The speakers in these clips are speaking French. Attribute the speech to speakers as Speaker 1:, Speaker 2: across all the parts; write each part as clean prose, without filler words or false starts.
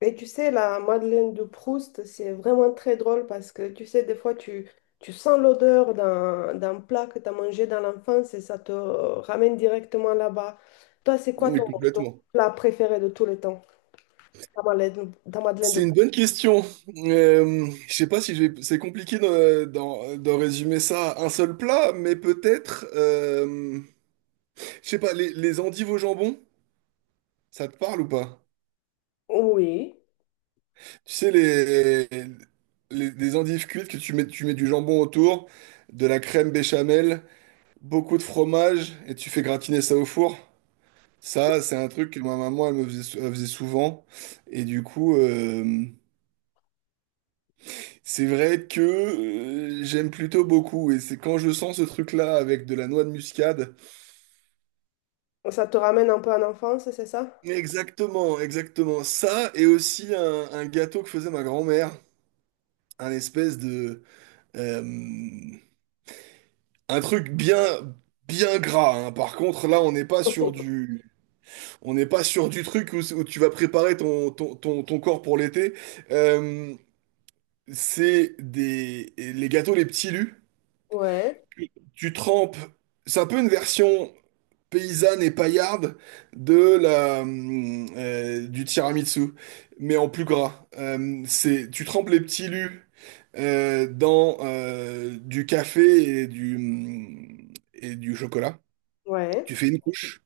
Speaker 1: Et tu sais, la Madeleine de Proust, c'est vraiment très drôle parce que tu sais, des fois, tu sens l'odeur d'un plat que tu as mangé dans l'enfance et ça te ramène directement là-bas. Toi, c'est quoi
Speaker 2: Mais
Speaker 1: ton
Speaker 2: complètement.
Speaker 1: plat préféré de tous les temps, ta Madeleine de
Speaker 2: C'est une
Speaker 1: Proust?
Speaker 2: bonne question. Je sais pas si je vais... C'est compliqué d'en résumer ça à un seul plat, mais peut-être, je sais pas, les endives au jambon, ça te parle ou pas?
Speaker 1: Oui,
Speaker 2: Tu sais, les endives cuites que tu mets du jambon autour, de la crème béchamel, beaucoup de fromage, et tu fais gratiner ça au four. Ça, c'est un truc que ma maman, elle me faisait, elle faisait souvent. Et du coup, c'est vrai que j'aime plutôt beaucoup, et c'est quand je sens ce truc-là avec de la noix de muscade.
Speaker 1: ça te ramène un peu en enfance, c'est ça?
Speaker 2: Exactement, exactement. Ça, et aussi un gâteau que faisait ma grand-mère, un espèce de euh, un truc bien bien gras, hein. Par contre, là, on n'est pas sur du truc où tu vas préparer ton corps pour l'été. Euh, c'est des les gâteaux les petits lus.
Speaker 1: Ouais,
Speaker 2: Tu trempes. C'est un peu une version paysanne et paillarde du tiramisu, mais en plus gras. Tu trempes les petits lus dans du café et et du chocolat.
Speaker 1: ouais,
Speaker 2: Tu fais une couche,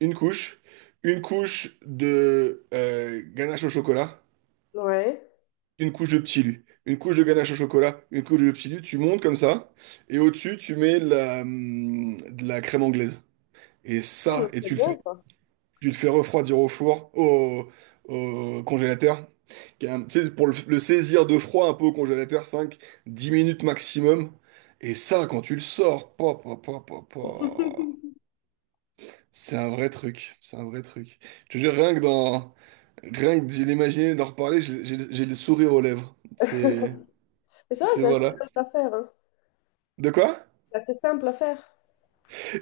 Speaker 2: une couche, une couche de ganache au chocolat,
Speaker 1: ouais.
Speaker 2: une couche de petits lus. Une couche de ganache au chocolat, une couche de petits lus, tu montes comme ça, et au-dessus, tu mets de la crème anglaise. Et
Speaker 1: Hmm,
Speaker 2: ça, et
Speaker 1: c'est
Speaker 2: tu le
Speaker 1: bon,
Speaker 2: fais.
Speaker 1: ça.
Speaker 2: Tu le fais refroidir au four, au congélateur. Tu sais, pour le saisir de froid un peu au congélateur, 5-10 minutes maximum. Et ça, quand tu le sors, pa, pa, pa, pa, pa, c'est un vrai truc. C'est un vrai truc. Je te jure, rien que d'y l'imaginer, d'en reparler, j'ai le sourire aux lèvres. C'est,
Speaker 1: Mais ça,
Speaker 2: c'est
Speaker 1: c'est vrai,
Speaker 2: voilà.
Speaker 1: c'est facile à faire.
Speaker 2: De quoi?
Speaker 1: C'est assez simple à faire.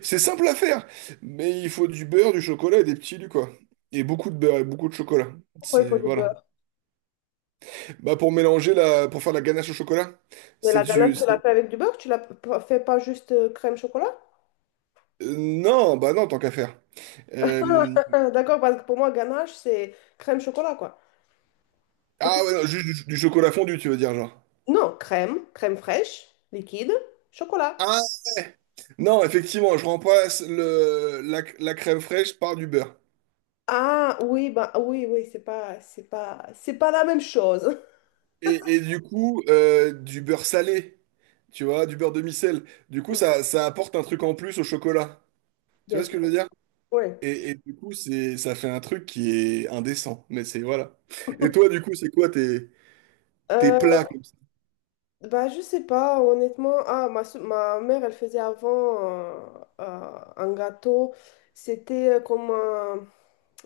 Speaker 2: C'est simple à faire, mais il faut du beurre, du chocolat et des petits lus, quoi. Et beaucoup de beurre et beaucoup de chocolat.
Speaker 1: Pourquoi il faut
Speaker 2: C'est,
Speaker 1: du
Speaker 2: voilà.
Speaker 1: beurre?
Speaker 2: Bah pour mélanger pour faire la ganache au chocolat,
Speaker 1: Mais
Speaker 2: c'est
Speaker 1: la ganache,
Speaker 2: du,
Speaker 1: tu la
Speaker 2: c'est-
Speaker 1: fais avec du beurre? Tu la fais pas juste crème chocolat?
Speaker 2: non, bah non, tant qu'à faire. Euh,
Speaker 1: D'accord, parce que pour moi, ganache, c'est crème chocolat, quoi. C'est tout.
Speaker 2: Ah ouais, non, juste du chocolat fondu, tu veux dire, genre.
Speaker 1: Non, crème fraîche, liquide, chocolat.
Speaker 2: Ah ouais, non, effectivement, je remplace la crème fraîche par du beurre.
Speaker 1: Ah oui, bah oui, oui, c'est pas la même chose.
Speaker 2: Et du coup, du beurre salé, tu vois, du beurre demi-sel. Du coup,
Speaker 1: Mhm.
Speaker 2: ça apporte un truc en plus au chocolat. Tu
Speaker 1: Bien
Speaker 2: vois ce que
Speaker 1: sûr,
Speaker 2: je veux dire?
Speaker 1: oui.
Speaker 2: Et du coup, ça fait un truc qui est indécent. Mais c'est, voilà. Et toi, du coup, c'est quoi tes
Speaker 1: Euh,
Speaker 2: plats comme ça?
Speaker 1: bah je sais pas, honnêtement. Ah, ma mère, elle faisait avant euh, un gâteau. C'était comme un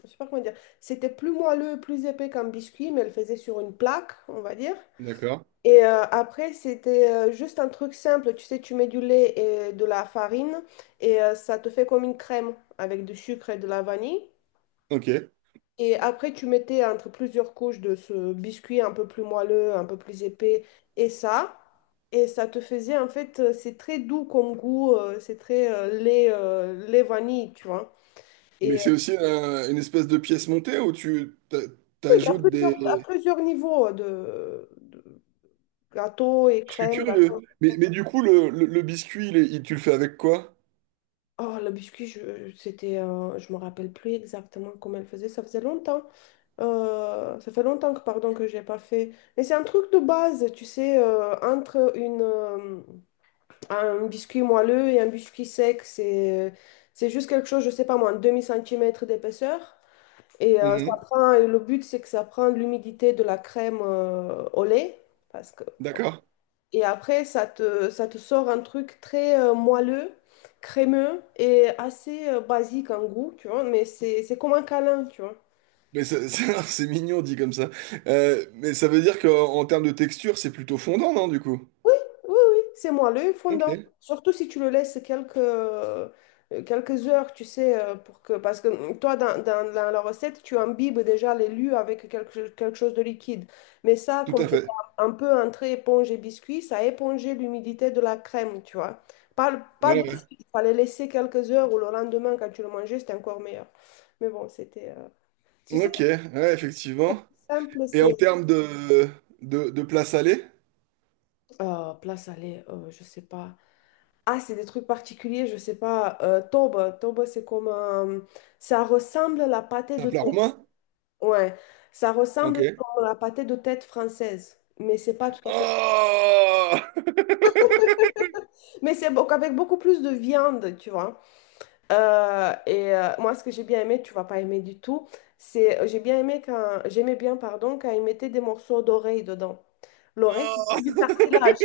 Speaker 1: je sais pas comment dire, c'était plus moelleux, plus épais comme biscuit, mais elle faisait sur une plaque, on va dire.
Speaker 2: D'accord.
Speaker 1: Et après, c'était juste un truc simple, tu sais, tu mets du lait et de la farine et ça te fait comme une crème avec du sucre et de la vanille.
Speaker 2: Ok.
Speaker 1: Et après, tu mettais entre plusieurs couches de ce biscuit un peu plus moelleux, un peu plus épais et ça. Et ça te faisait, en fait, c'est très doux comme goût, c'est très lait vanille, tu vois.
Speaker 2: Mais
Speaker 1: Et euh,
Speaker 2: c'est aussi une espèce de pièce montée où
Speaker 1: oui,
Speaker 2: t'ajoutes
Speaker 1: à
Speaker 2: des...
Speaker 1: plusieurs niveaux de Gâteau et
Speaker 2: Je suis
Speaker 1: crème,
Speaker 2: curieux.
Speaker 1: gâteau.
Speaker 2: Mais, du coup, le biscuit, tu le fais avec quoi?
Speaker 1: Oh, le biscuit, je me rappelle plus exactement comment elle faisait. Ça faisait longtemps. Ça fait longtemps que, pardon, que j'ai pas fait. Mais c'est un truc de base, tu sais, entre un biscuit moelleux et un biscuit sec, c'est juste quelque chose, je sais pas moi, un demi-centimètre d'épaisseur. Et
Speaker 2: Mhm.
Speaker 1: et le but, c'est que ça prend l'humidité de la crème, au lait. Parce que
Speaker 2: D'accord.
Speaker 1: et après, ça te sort un truc très moelleux, crémeux et assez basique en goût, tu vois. Mais c'est comme un câlin, tu vois.
Speaker 2: Mais c'est mignon dit comme ça. Mais ça veut dire qu'en en termes de texture, c'est plutôt fondant, non, du coup?
Speaker 1: Oui, oui, c'est moi, l'œil fondant.
Speaker 2: Ok,
Speaker 1: Surtout si tu le laisses quelques, quelques heures, tu sais, pour que, parce que toi, dans la recette, tu imbibes déjà les lus avec quelque, quelque chose de liquide. Mais ça,
Speaker 2: tout
Speaker 1: comme
Speaker 2: à
Speaker 1: c'est
Speaker 2: fait.
Speaker 1: un peu entre éponge et biscuit, ça a épongé l'humidité de la crème, tu vois. Pas, pas de
Speaker 2: Ouais,
Speaker 1: suite, il fallait laisser quelques heures ou le lendemain, quand tu le mangeais, c'était encore meilleur. Mais bon, c'était... tu
Speaker 2: ouais.
Speaker 1: sais,
Speaker 2: Ok, ouais,
Speaker 1: c'est
Speaker 2: effectivement.
Speaker 1: plus simple,
Speaker 2: Et en
Speaker 1: c'est...
Speaker 2: termes de plat salé,
Speaker 1: Plat salé, je sais pas. Ah, c'est des trucs particuliers, je sais pas. Toba, c'est comme un... Ça ressemble à la pâté
Speaker 2: c'est un
Speaker 1: de
Speaker 2: plat
Speaker 1: tête.
Speaker 2: roumain?
Speaker 1: Ouais, ça
Speaker 2: Ok.
Speaker 1: ressemble à la pâté de tête française. Mais c'est pas tout à fait...
Speaker 2: Oh!
Speaker 1: Mais avec beaucoup plus de viande, tu vois. Moi, ce que j'ai bien aimé, tu vas pas aimer du tout, c'est... J'aimais bien, pardon, quand ils mettaient des morceaux d'oreille dedans. L'oreille, c'est que
Speaker 2: Oh,
Speaker 1: du cartilage.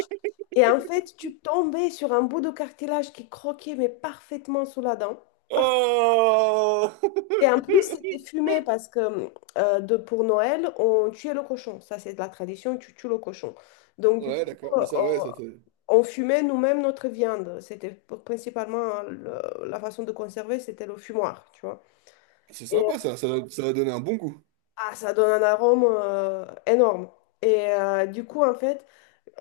Speaker 1: Et en fait, tu tombais sur un bout de cartilage qui croquait, mais parfaitement sous la dent. Oh,
Speaker 2: oh.
Speaker 1: et en plus, c'était fumé parce que pour Noël, on tuait le cochon. Ça, c'est de la tradition, tu tues le cochon. Donc, du
Speaker 2: Ouais,
Speaker 1: coup,
Speaker 2: d'accord. Mais ça, ouais,
Speaker 1: on fumait nous-mêmes notre viande. C'était principalement la façon de conserver, c'était le fumoir, tu vois.
Speaker 2: c'est
Speaker 1: Et
Speaker 2: sympa, ça. Ça va donner un bon goût.
Speaker 1: ah, ça donne un arôme énorme. Et du coup, en fait,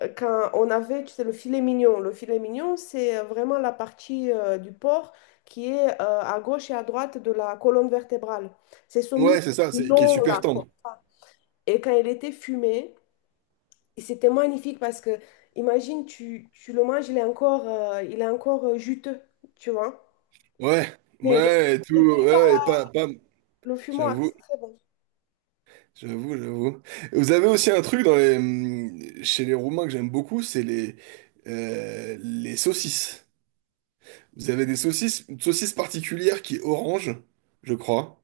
Speaker 1: quand on avait, tu sais, le filet mignon. Le filet mignon, c'est vraiment la partie du porc qui est à gauche et à droite de la colonne vertébrale. C'est ce
Speaker 2: Ouais,
Speaker 1: muscle
Speaker 2: c'est ça, c'est qui est
Speaker 1: long
Speaker 2: super
Speaker 1: là, comme
Speaker 2: tendre.
Speaker 1: ça. Et quand il était fumé, et c'était magnifique parce que, imagine, tu le manges, il est encore juteux, tu vois.
Speaker 2: Ouais,
Speaker 1: Mais
Speaker 2: ouais, et tout.
Speaker 1: il est cuit par
Speaker 2: Ouais, et pas...
Speaker 1: le fumoir,
Speaker 2: J'avoue,
Speaker 1: c'est très bon.
Speaker 2: j'avoue, j'avoue. Vous avez aussi un truc chez les Roumains que j'aime beaucoup, c'est les saucisses. Vous avez des saucisses, une saucisse particulière qui est orange, je crois,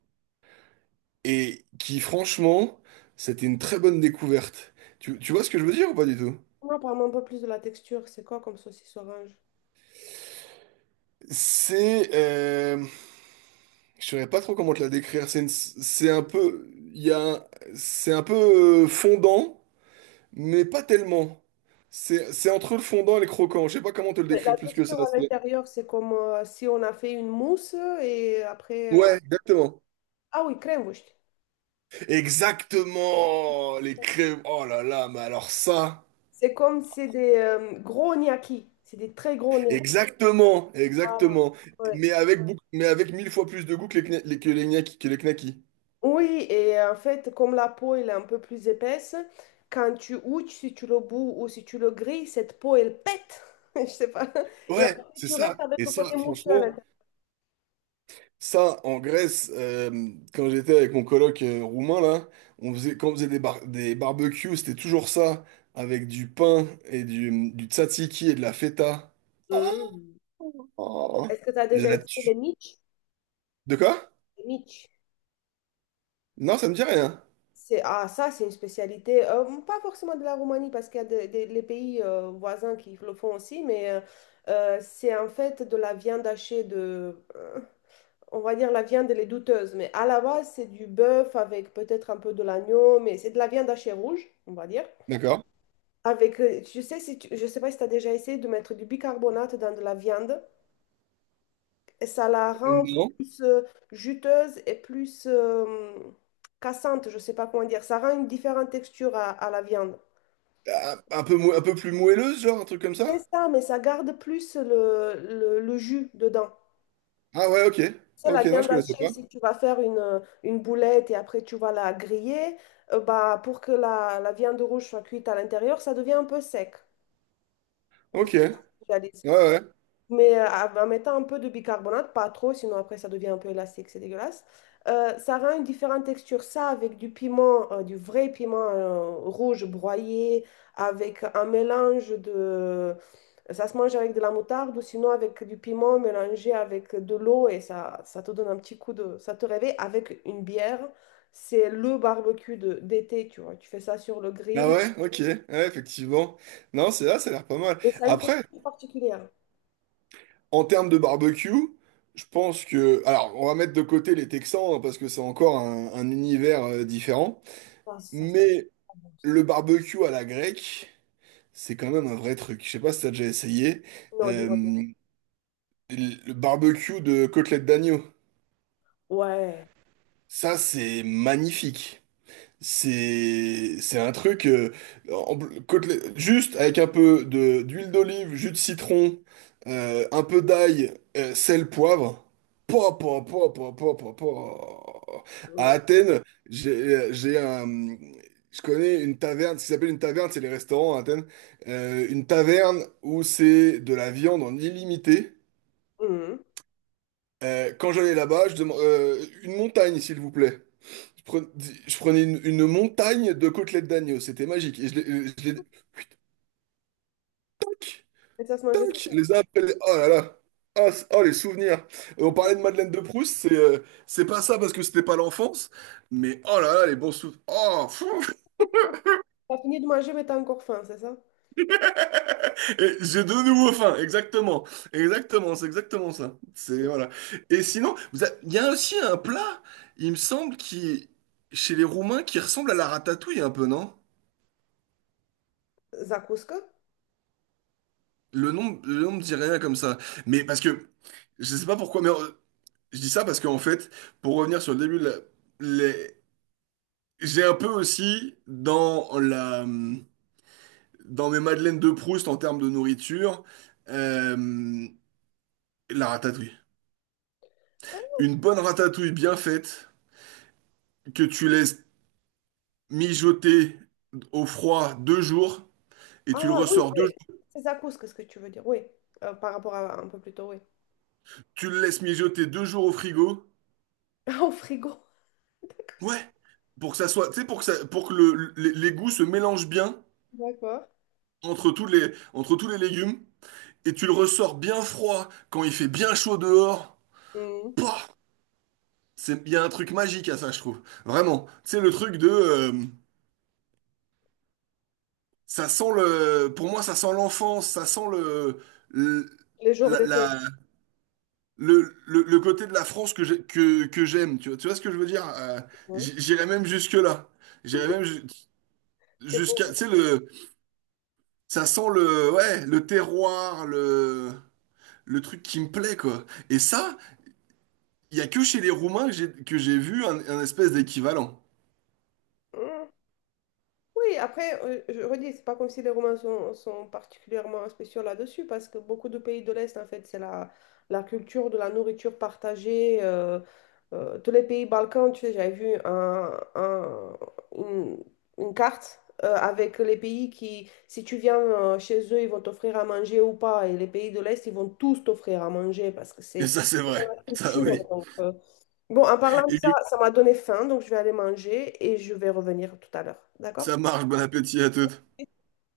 Speaker 2: et qui, franchement, c'était une très bonne découverte. Tu vois ce que je veux dire ou pas du tout?
Speaker 1: Non, parle-moi un peu plus de la texture. C'est quoi comme saucisse orange?
Speaker 2: C'est, euh, je saurais pas trop comment te la décrire. C'est une- c'est un peu, il y a, un- C'est un peu fondant, mais pas tellement. C'est entre le fondant et le croquant. Je sais pas comment te le
Speaker 1: Mais
Speaker 2: décrire
Speaker 1: la
Speaker 2: plus que ça.
Speaker 1: texture à
Speaker 2: c'est-
Speaker 1: l'intérieur, c'est comme si on a fait une mousse et après.
Speaker 2: Ouais, exactement.
Speaker 1: Ah oui, Krenwurst.
Speaker 2: Exactement. Les crèmes. Oh là là, mais alors ça.
Speaker 1: C'est comme, c'est des gros gnocchis. C'est des très gros gnocchis.
Speaker 2: Exactement,
Speaker 1: Voilà.
Speaker 2: exactement.
Speaker 1: Ouais.
Speaker 2: Mais avec 1000 fois plus de goût que les, kna- les- que les gnaki- que les knackis.
Speaker 1: Oui, et en fait, comme la peau elle est un peu plus épaisse, quand tu ouches, si tu le bous ou si tu le grilles, cette peau, elle pète. Je sais pas. Et
Speaker 2: Ouais,
Speaker 1: après,
Speaker 2: c'est
Speaker 1: tu
Speaker 2: ça.
Speaker 1: restes avec
Speaker 2: Et
Speaker 1: le
Speaker 2: ça,
Speaker 1: côté mousseux à
Speaker 2: franchement.
Speaker 1: l'intérieur.
Speaker 2: Ça, en Grèce, quand j'étais avec mon coloc roumain, là, quand on faisait des barbecues, c'était toujours ça, avec du pain et du tzatziki et de la feta.
Speaker 1: Mm.
Speaker 2: Oh,
Speaker 1: Est-ce que tu as déjà
Speaker 2: la
Speaker 1: essayé les
Speaker 2: tu...
Speaker 1: mitch?
Speaker 2: De quoi?
Speaker 1: Les mitch.
Speaker 2: Non, ça me dit rien.
Speaker 1: C'est, ah, ça, c'est une spécialité, pas forcément de la Roumanie, parce qu'il y a les pays voisins qui le font aussi, mais c'est en fait de la viande hachée on va dire la viande, elle est douteuse, mais à la base, c'est du bœuf avec peut-être un peu de l'agneau, mais c'est de la viande hachée rouge, on va dire.
Speaker 2: D'accord.
Speaker 1: Avec, tu sais, si tu- je sais pas si tu as déjà essayé de mettre du bicarbonate dans de la viande. Et ça la rend
Speaker 2: Non.
Speaker 1: plus juteuse et plus cassante, je ne sais pas comment dire. Ça rend une différente texture à la viande.
Speaker 2: Ah, un peu plus moelleuse, genre, un truc comme
Speaker 1: Et
Speaker 2: ça?
Speaker 1: ça, mais ça garde plus le jus dedans.
Speaker 2: Ah ouais, ok.
Speaker 1: C'est la
Speaker 2: Ok, non, je
Speaker 1: viande
Speaker 2: connaissais
Speaker 1: hachée,
Speaker 2: pas.
Speaker 1: si tu vas faire une boulette et après tu vas la griller, bah, pour que la viande rouge soit cuite à l'intérieur, ça devient un peu sec. Je
Speaker 2: Ok.
Speaker 1: sais pas
Speaker 2: Ouais,
Speaker 1: si tu as des
Speaker 2: ouais.
Speaker 1: mais en mettant un peu de bicarbonate, pas trop, sinon après ça devient un peu élastique, c'est dégueulasse. Ça rend une différente texture. Ça, avec du piment, du vrai piment rouge broyé, avec un mélange de... Ça se mange avec de la moutarde ou sinon avec du piment mélangé avec de l'eau et ça te donne un petit coup de... Ça te réveille avec une bière. C'est le barbecue d'été, tu vois. Tu fais ça sur le
Speaker 2: Ah
Speaker 1: grill
Speaker 2: ouais, ok. Ouais, effectivement. Non, c'est là, ça a l'air pas mal.
Speaker 1: et ça a une
Speaker 2: Après,
Speaker 1: texture particulière.
Speaker 2: en termes de barbecue, je pense que... Alors, on va mettre de côté les Texans, hein, parce que c'est encore un univers différent.
Speaker 1: Ah, ça, c'est
Speaker 2: Mais
Speaker 1: pas bon.
Speaker 2: le barbecue à la grecque, c'est quand même un vrai truc. Je sais pas si t'as déjà essayé.
Speaker 1: Non, dis-moi. Tout.
Speaker 2: Euh, le barbecue de côtelette d'agneau.
Speaker 1: Ouais.
Speaker 2: Ça, c'est magnifique. C'est un truc en- juste avec un peu de d'huile d'olive, jus de citron, un peu d'ail, sel, poivre. Po, po, po, po, po, po, po. À
Speaker 1: Mm.
Speaker 2: Athènes, j'ai un je connais une taverne, ce qui s'appelle une taverne, c'est les restaurants à Athènes. Une taverne où c'est de la viande en illimité.
Speaker 1: Mhm.
Speaker 2: Quand j'allais là-bas, je demande une montagne, s'il vous plaît. Je prenais, je prenais une montagne de côtelettes d'agneau, c'était magique. Et tac,
Speaker 1: Et ça se mangeait tout
Speaker 2: tac,
Speaker 1: seul.
Speaker 2: les uns après les... Oh là là! Ah, oh, les souvenirs! On parlait de Madeleine de Proust, c'est pas ça parce que c'était pas l'enfance, mais oh là là, les bons souvenirs. Oh! Fou.
Speaker 1: T'as fini de manger, mais t'as encore faim, c'est ça?
Speaker 2: Et j'ai de nouveau faim, exactement. Exactement, c'est exactement ça. C'est, voilà. Et sinon, il y a aussi un plat, il me semble, qui, chez les Roumains, qui ressemble à la ratatouille un peu, non?
Speaker 1: Zakouska?
Speaker 2: Le nom me dit rien comme ça. Mais parce que, je sais pas pourquoi, mais je dis ça parce qu'en fait, pour revenir sur le début, les- j'ai un peu aussi dans mes madeleines de Proust en termes de nourriture, euh, la ratatouille. Une bonne ratatouille bien faite, que tu laisses mijoter au froid 2 jours, et tu le
Speaker 1: Ah oui,
Speaker 2: ressors deux jours,
Speaker 1: c'est zakouska ce que tu veux dire, oui. Par rapport à un peu plus tôt, oui.
Speaker 2: tu le laisses mijoter 2 jours au frigo.
Speaker 1: Ah, au frigo.
Speaker 2: Ouais, pour que ça soit, tu sais, pour que ça, pour que les goûts se mélangent bien
Speaker 1: D'accord.
Speaker 2: entre tous les légumes, et tu le ressors bien froid quand il fait bien chaud dehors.
Speaker 1: Mhm.
Speaker 2: Pouah. Il y a un truc magique à ça, je trouve. Vraiment. Tu sais, le truc ça sent pour moi, ça sent l'enfance, ça sent le,
Speaker 1: Les jours
Speaker 2: la,
Speaker 1: d'été.
Speaker 2: la- le côté de la France que j'aime. Tu vois ce que je veux dire?
Speaker 1: Mhm.
Speaker 2: J'irais même jusque-là. J'irais même
Speaker 1: C'est beau.
Speaker 2: jusqu'à, tu sais, ça sent le, ouais, le terroir, le truc qui me plaît, quoi. Et ça, il y a que chez les Roumains que j'ai vu un espèce d'équivalent.
Speaker 1: Hein. Hmm. Oui, après, je redis, c'est pas comme si les Romains sont particulièrement spéciaux là-dessus, parce que beaucoup de pays de l'Est, en fait, c'est la culture de la nourriture partagée. Tous les pays Balkans, tu sais, j'avais vu une, une carte avec les pays qui, si tu viens chez eux, ils vont t'offrir à manger ou pas. Et les pays de l'Est, ils vont tous t'offrir à manger parce que
Speaker 2: Et
Speaker 1: c'est
Speaker 2: ça, c'est vrai.
Speaker 1: la
Speaker 2: Ça,
Speaker 1: culture.
Speaker 2: oui.
Speaker 1: Donc, bon, en parlant de
Speaker 2: Et
Speaker 1: ça,
Speaker 2: du coup,
Speaker 1: ça m'a donné faim, donc je vais aller manger et je vais revenir tout à l'heure. D'accord?
Speaker 2: ça marche, bon appétit à toutes.